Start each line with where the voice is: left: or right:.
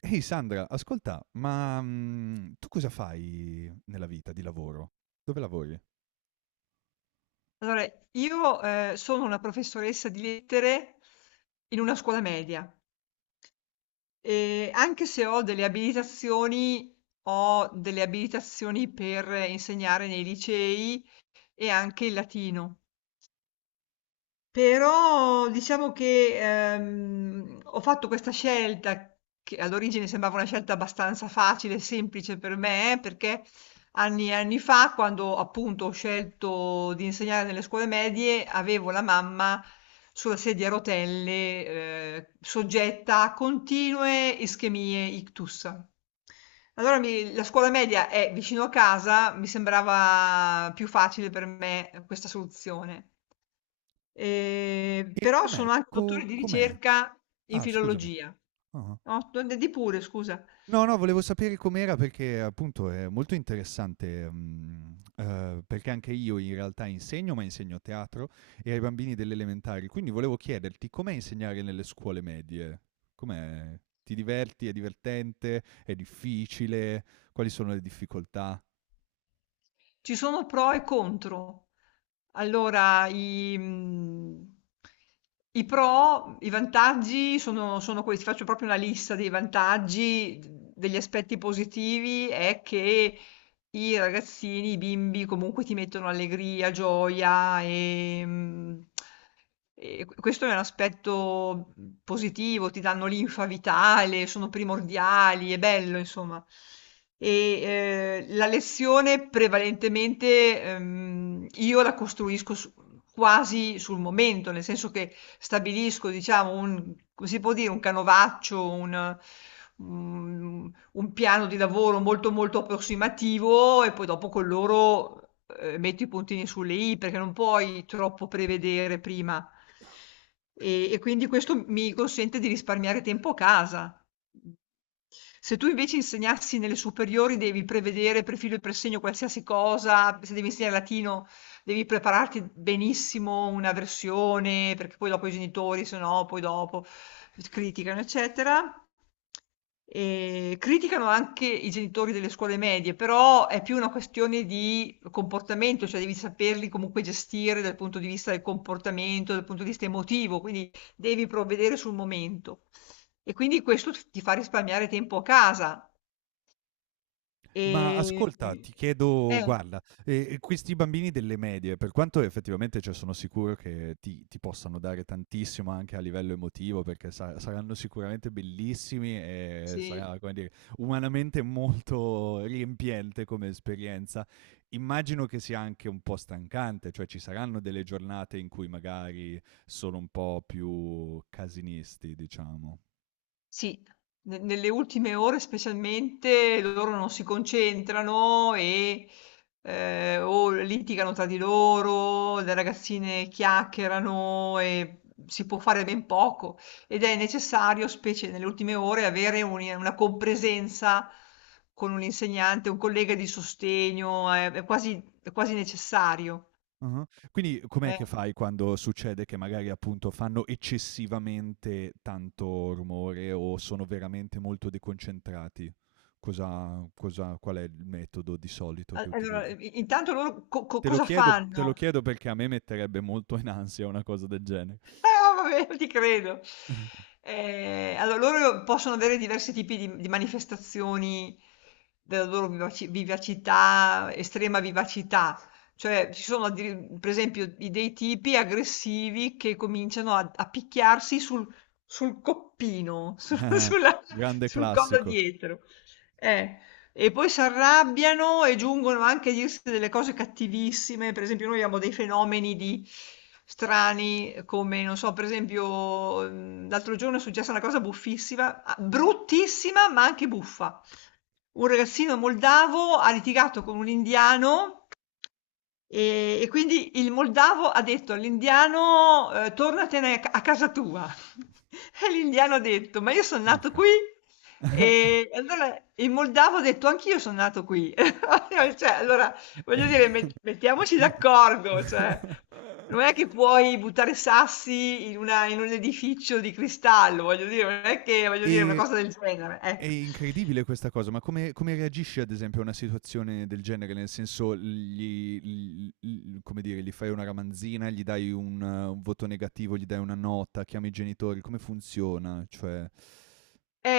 right: Ehi Sandra, ascolta, ma tu cosa fai nella vita di lavoro? Dove lavori?
left: Allora, io, sono una professoressa di lettere in una scuola media e anche se ho delle abilitazioni, ho delle abilitazioni per insegnare nei licei e anche il latino. Però diciamo che, ho fatto questa scelta che all'origine sembrava una scelta abbastanza facile e semplice per me, perché anni e anni fa, quando appunto ho scelto di insegnare nelle scuole medie, avevo la mamma sulla sedia a rotelle, soggetta a continue ischemie ictus. La scuola media è vicino a casa, mi sembrava più facile per me questa soluzione.
right: E
left: Però
right: com'è?
left: sono anche dottore di
right: Com'è?
left: ricerca in
right: Ah, scusami.
left: filologia.
right: Ah.
left: No, d di pure, scusa.
right: No, no, volevo sapere com'era perché appunto è molto interessante, perché anche io in realtà insegno, ma insegno teatro e ai bambini delle elementari, quindi volevo chiederti com'è insegnare nelle scuole medie? Com'è? Ti diverti? È divertente? È difficile? Quali sono le difficoltà?
left: Ci sono pro e contro. Allora, i pro, i vantaggi sono questi. Faccio proprio una lista dei vantaggi, d degli aspetti positivi è che, i ragazzini, i bimbi comunque ti mettono allegria, gioia e, e questo è un aspetto positivo, ti danno linfa vitale, sono primordiali, è bello, insomma. La lezione prevalentemente io la costruisco quasi sul momento, nel senso che stabilisco, diciamo, un, come si può dire, un canovaccio, mm, un piano di lavoro molto molto approssimativo e poi dopo con loro metto i puntini sulle i perché non puoi troppo prevedere prima. E quindi questo mi consente di risparmiare tempo a casa. Se tu invece insegnassi nelle superiori devi prevedere profilo e presegno qualsiasi cosa, se devi insegnare latino devi prepararti benissimo una versione, perché poi dopo i genitori, se no, poi dopo criticano, eccetera. Criticano anche i genitori delle scuole medie, però è più una questione di comportamento, cioè devi saperli comunque gestire dal punto di vista del comportamento, dal punto di vista emotivo, quindi devi provvedere sul momento. E quindi questo t ti fa risparmiare tempo a casa.
right: Ma ascolta,
left: Ehm
right: ti chiedo
left: eh,
right: guarda, questi bambini delle medie, per quanto effettivamente, cioè, sono sicuro che ti possano dare tantissimo anche a livello emotivo, perché sa saranno sicuramente bellissimi e
left: sì.
right: sarà, come dire, umanamente molto riempiente come esperienza. Immagino che sia anche un po' stancante, cioè ci saranno delle giornate in cui magari sono un po' più casinisti, diciamo.
left: Sì, ne nelle ultime ore specialmente loro non si concentrano e, o litigano tra di loro, le ragazzine chiacchierano e si può fare ben poco ed è necessario, specie nelle ultime ore, avere un una compresenza con un insegnante, un collega di sostegno, è quasi è quasi necessario.
right: Ah-ah. Quindi com'è
left: Eh,
right: che fai quando succede che magari, appunto, fanno eccessivamente tanto rumore o sono veramente molto deconcentrati? Cosa cosa qual è il metodo di solito
left: a
right: che
left: allora
right: utilizzi?
left: i intanto loro co co
right: Te lo
left: cosa
right: chiedo te lo
left: fanno?
right: chiedo perché a me metterebbe molto in ansia una cosa del genere.
left: Ah, vabbè, ti credo. Allora, loro possono avere diversi tipi di manifestazioni della loro vivacità, estrema vivacità. Cioè, ci sono, per esempio, dei tipi aggressivi che cominciano a picchiarsi sul coppino,
right: Ah-ah. Grande
left: sul collo
right: classico.
left: dietro. Eh, e poi si arrabbiano e giungono anche a dirsi delle cose cattivissime. Per esempio, noi abbiamo dei fenomeni di strani, come non so, per esempio, l'altro giorno è successa una cosa buffissima, ah, bruttissima, ma anche buffa. Un ragazzino moldavo ha litigato con un indiano. E quindi il moldavo ha detto all'indiano, "Tornatene a casa tua". E l'indiano ha detto: "Ma io son nato
right: Urca.
left: qui". E allora il moldavo ha detto: "Anch'io son nato qui". Cioè, allora
right: Eh.
left: voglio dire mettiamoci d'accordo, cioè non è che puoi buttare sassi in una in un edificio di cristallo, voglio dire, non è che voglio dire una
right: E
left: cosa del genere,
right: È
left: ecco.
right: incredibile questa cosa, ma come reagisci ad esempio a una situazione del genere? Nel senso gli l l come dire, gli fai una ramanzina, gli dai un voto negativo, gli dai una nota, chiami i genitori, come funziona? Cioè,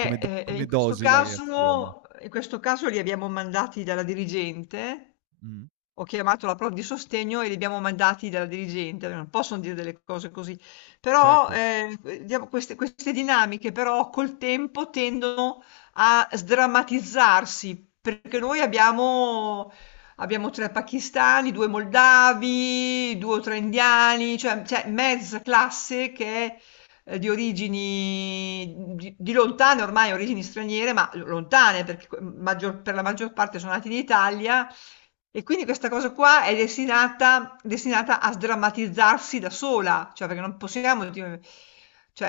right: come
left: In questo
right: dosi la
left: caso
right: reazione?
left: li abbiamo mandati dalla dirigente,
right: Mh.
left: ho chiamato la prof di sostegno e li abbiamo mandati dalla dirigente, non possono dire delle cose così. Però,
right: Certo,
left: diamo queste dinamiche però col tempo tendono a sdrammatizzarsi, perché noi abbiamo 3 pakistani, 2 moldavi, 2 o 3 indiani, cioè mezza classe che è, di origini di lontane ormai origini straniere, ma l lontane perché co maggior per la maggior parte sono nati in Italia, e quindi questa cosa qua è destinata a sdrammatizzarsi da sola, cioè perché non possiamo di cioè,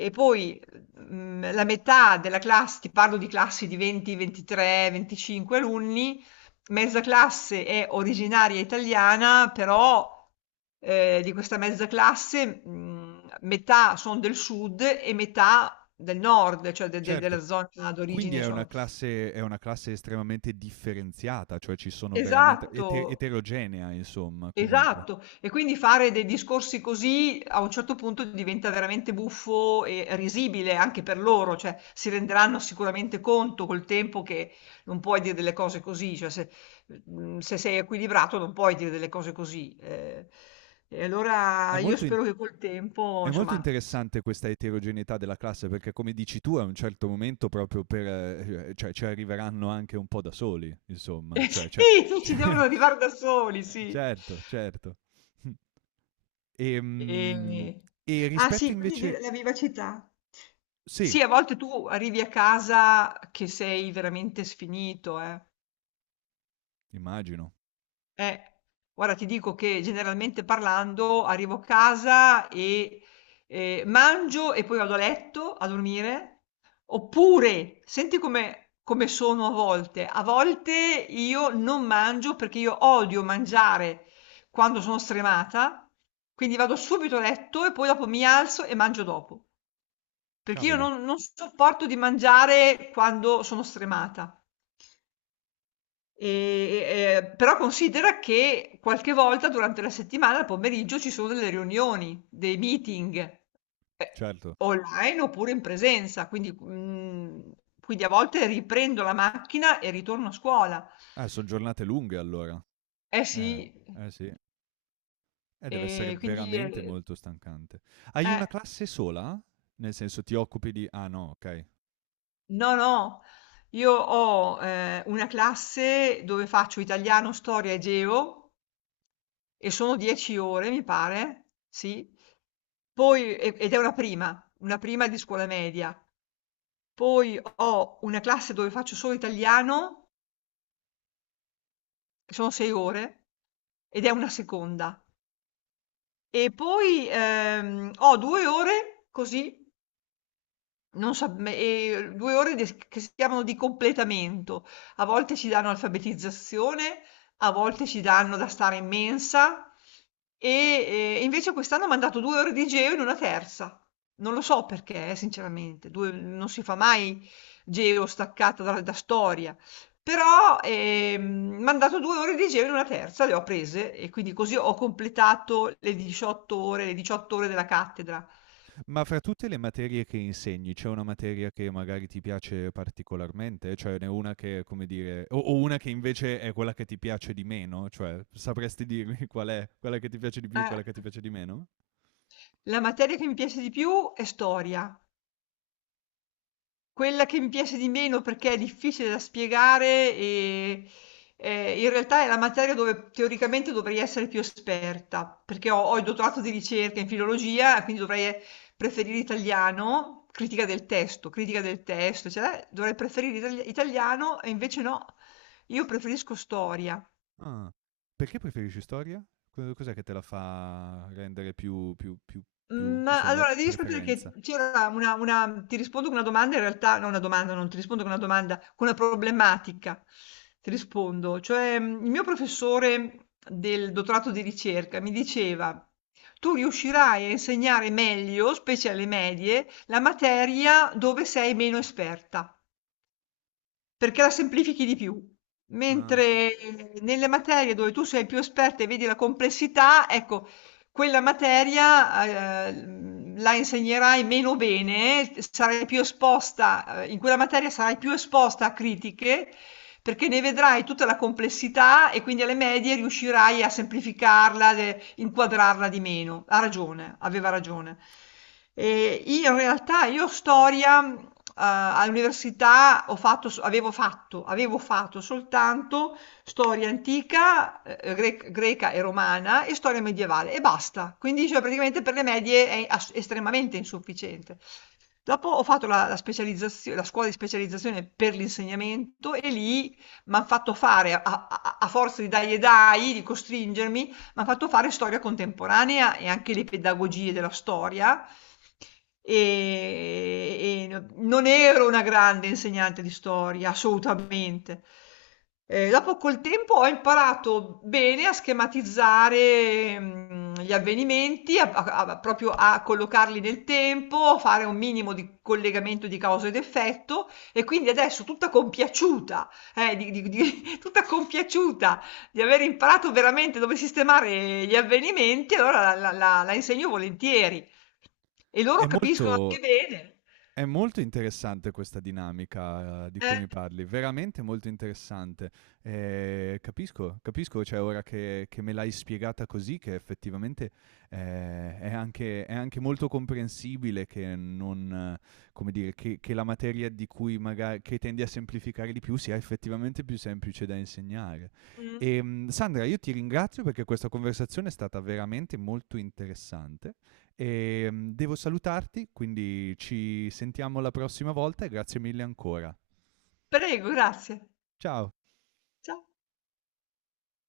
left: e poi, la metà della classe ti parlo di classi di 20, 23, 25 alunni, mezza classe è originaria italiana, però, di questa mezza classe, metà son del sud e metà del nord, cioè de de
right: certo.
left: della zona
right: Quindi
left: d'origine,
right: è una
left: insomma
right: classe è una classe estremamente differenziata, cioè ci sono veramente
left: esatto.
right: eterogenea insomma, comunque.
left: Esatto, e quindi fare dei discorsi così a un certo punto diventa veramente buffo e risibile anche per loro, cioè si renderanno sicuramente conto col tempo che non puoi dire delle cose così, cioè se, se sei equilibrato non puoi dire delle cose così. Eh. E
right: È
left: allora io
right: molto in
left: spero che col tempo,
right: È molto
left: insomma,
right: interessante questa eterogeneità della classe perché come dici tu a un certo momento proprio per cioè ci arriveranno anche un po' da soli, insomma, cioè.
left: sì, ci devono arrivare da soli, sì.
right: Certo, certo. Mh. Ehm,
left: Ehm,
right: e
left: ah sì, quindi di la vivacità.
right: sì,
left: Sì, a volte tu arrivi a casa che sei veramente sfinito, eh.
right: immagino.
left: Eh, guarda, ti dico che generalmente parlando arrivo a casa e mangio e poi vado a letto a dormire, oppure senti come, come sono a volte. A volte io non mangio perché io odio mangiare quando sono stremata, quindi vado subito a letto e poi dopo mi alzo e mangio dopo, perché io
right: Cavoli,
left: non sopporto di mangiare quando sono stremata. Però considera che qualche volta durante la settimana al pomeriggio ci sono delle riunioni, dei meeting, eh,
right: certo.
left: online oppure in presenza, quindi, quindi a volte riprendo la macchina e ritorno a scuola.
right: Son giornate lunghe allora.
left: Eh sì,
right: Eh, eh sì. Deve essere
left: e quindi
right: veramente molto stancante. Hai
left: eh,
right: una classe sola? Nel senso ti occupi di ah no, okay.
left: no, no, io ho, una classe dove faccio italiano, storia e geo. E sono 10 ore mi pare, sì. Poi ed è una prima di scuola media. Poi ho una classe dove faccio solo italiano, che sono 6 ore, ed è una seconda. E poi, ho 2 ore così. Non sa me 2 ore des che si chiamano di completamento. A volte ci danno alfabetizzazione, a volte ci danno da stare in mensa e invece quest'anno m'han dato 2 ore di geo in una terza. Non lo so perché sinceramente, 2 non si fa mai geo staccata da storia, però, m'han dato 2 ore di geo in una terza, le ho prese e quindi così ho completato le 18 ore le 18 ore della cattedra.
right: Ma fra tutte le materie che insegni, c'è una materia che magari ti piace particolarmente? Cioè ne una che, come dire o una che invece è quella che ti piace di meno? Cioè, sapresti dirmi qual è? Quella che ti piace di più,
left: Eh.
right: quella che ti piace di meno?
left: La materia che mi piace di più è storia. Quella che mi piace di meno perché è difficile da spiegare e in realtà è la materia dove teoricamente dovrei essere più esperta, perché ho il dottorato di ricerca in filologia, quindi dovrei preferire italiano, critica del testo, cioè dovrei preferire italiano e invece no, io preferisco storia.
right: Ah. Perché preferisci storia? Co Cos'è che te la fa rendere più
left: Mhmm, ma
right: insomma la
left: allora devi sapere che
right: preferenza?
left: c'era una ti rispondo con una domanda in realtà no, una domanda, non ti rispondo con una domanda, con una problematica ti rispondo. Cioè, il mio professore del dottorato di ricerca mi diceva: "Tu riuscirai a insegnare meglio, specie alle medie, la materia dove sei meno esperta". Perché la semplifichi di più.
right: Ah.
left: Mentre nelle materie dove tu sei più esperta e vedi la complessità, ecco, quella materia, la insegnerai meno bene, sarai più esposta, in quella materia sarai più esposta a critiche perché ne vedrai tutta la complessità e quindi alle medie riuscirai a semplificarla, inquadrarla di meno. Ha ragione, aveva ragione. E in realtà io storia all'università ho fatto, avevo fatto soltanto storia antica, greca e romana e storia medievale e basta. Quindi cioè, praticamente per le medie è estremamente insufficiente. Dopo ho fatto la la scuola di specializzazione per l'insegnamento e lì m'han fatto fare, a forza di dai e dai, di costringermi, mi hanno fatto fare storia contemporanea e anche le pedagogie della storia. Non ero una grande insegnante di storia, assolutamente. Dopo col tempo ho imparato bene a schematizzare gli avvenimenti, proprio a collocarli nel tempo, fare un minimo di collegamento di causa ed effetto e quindi adesso tutta compiaciuta di tutta compiaciuta di aver imparato veramente dove sistemare gli avvenimenti, allora la insegno volentieri. E
right: È
left: loro capiscono anche
right: molto
left: bene.
right: È molto interessante questa dinamica, di cui
left: Eh,
right: mi parli, veramente molto interessante. Capisco, capisco, cioè ora che me l'hai spiegata così, che effettivamente, è anche molto comprensibile che non, come dire, che la materia di cui maga che tendi a semplificare di più sia effettivamente più semplice da insegnare.
left: mh.
right: Sandra, io ti ringrazio perché questa conversazione è stata veramente molto interessante e devo salutarti, quindi ci sentiamo la prossima volta e grazie mille ancora.
left: Prego, grazie.
right: Ciao!
left: Cia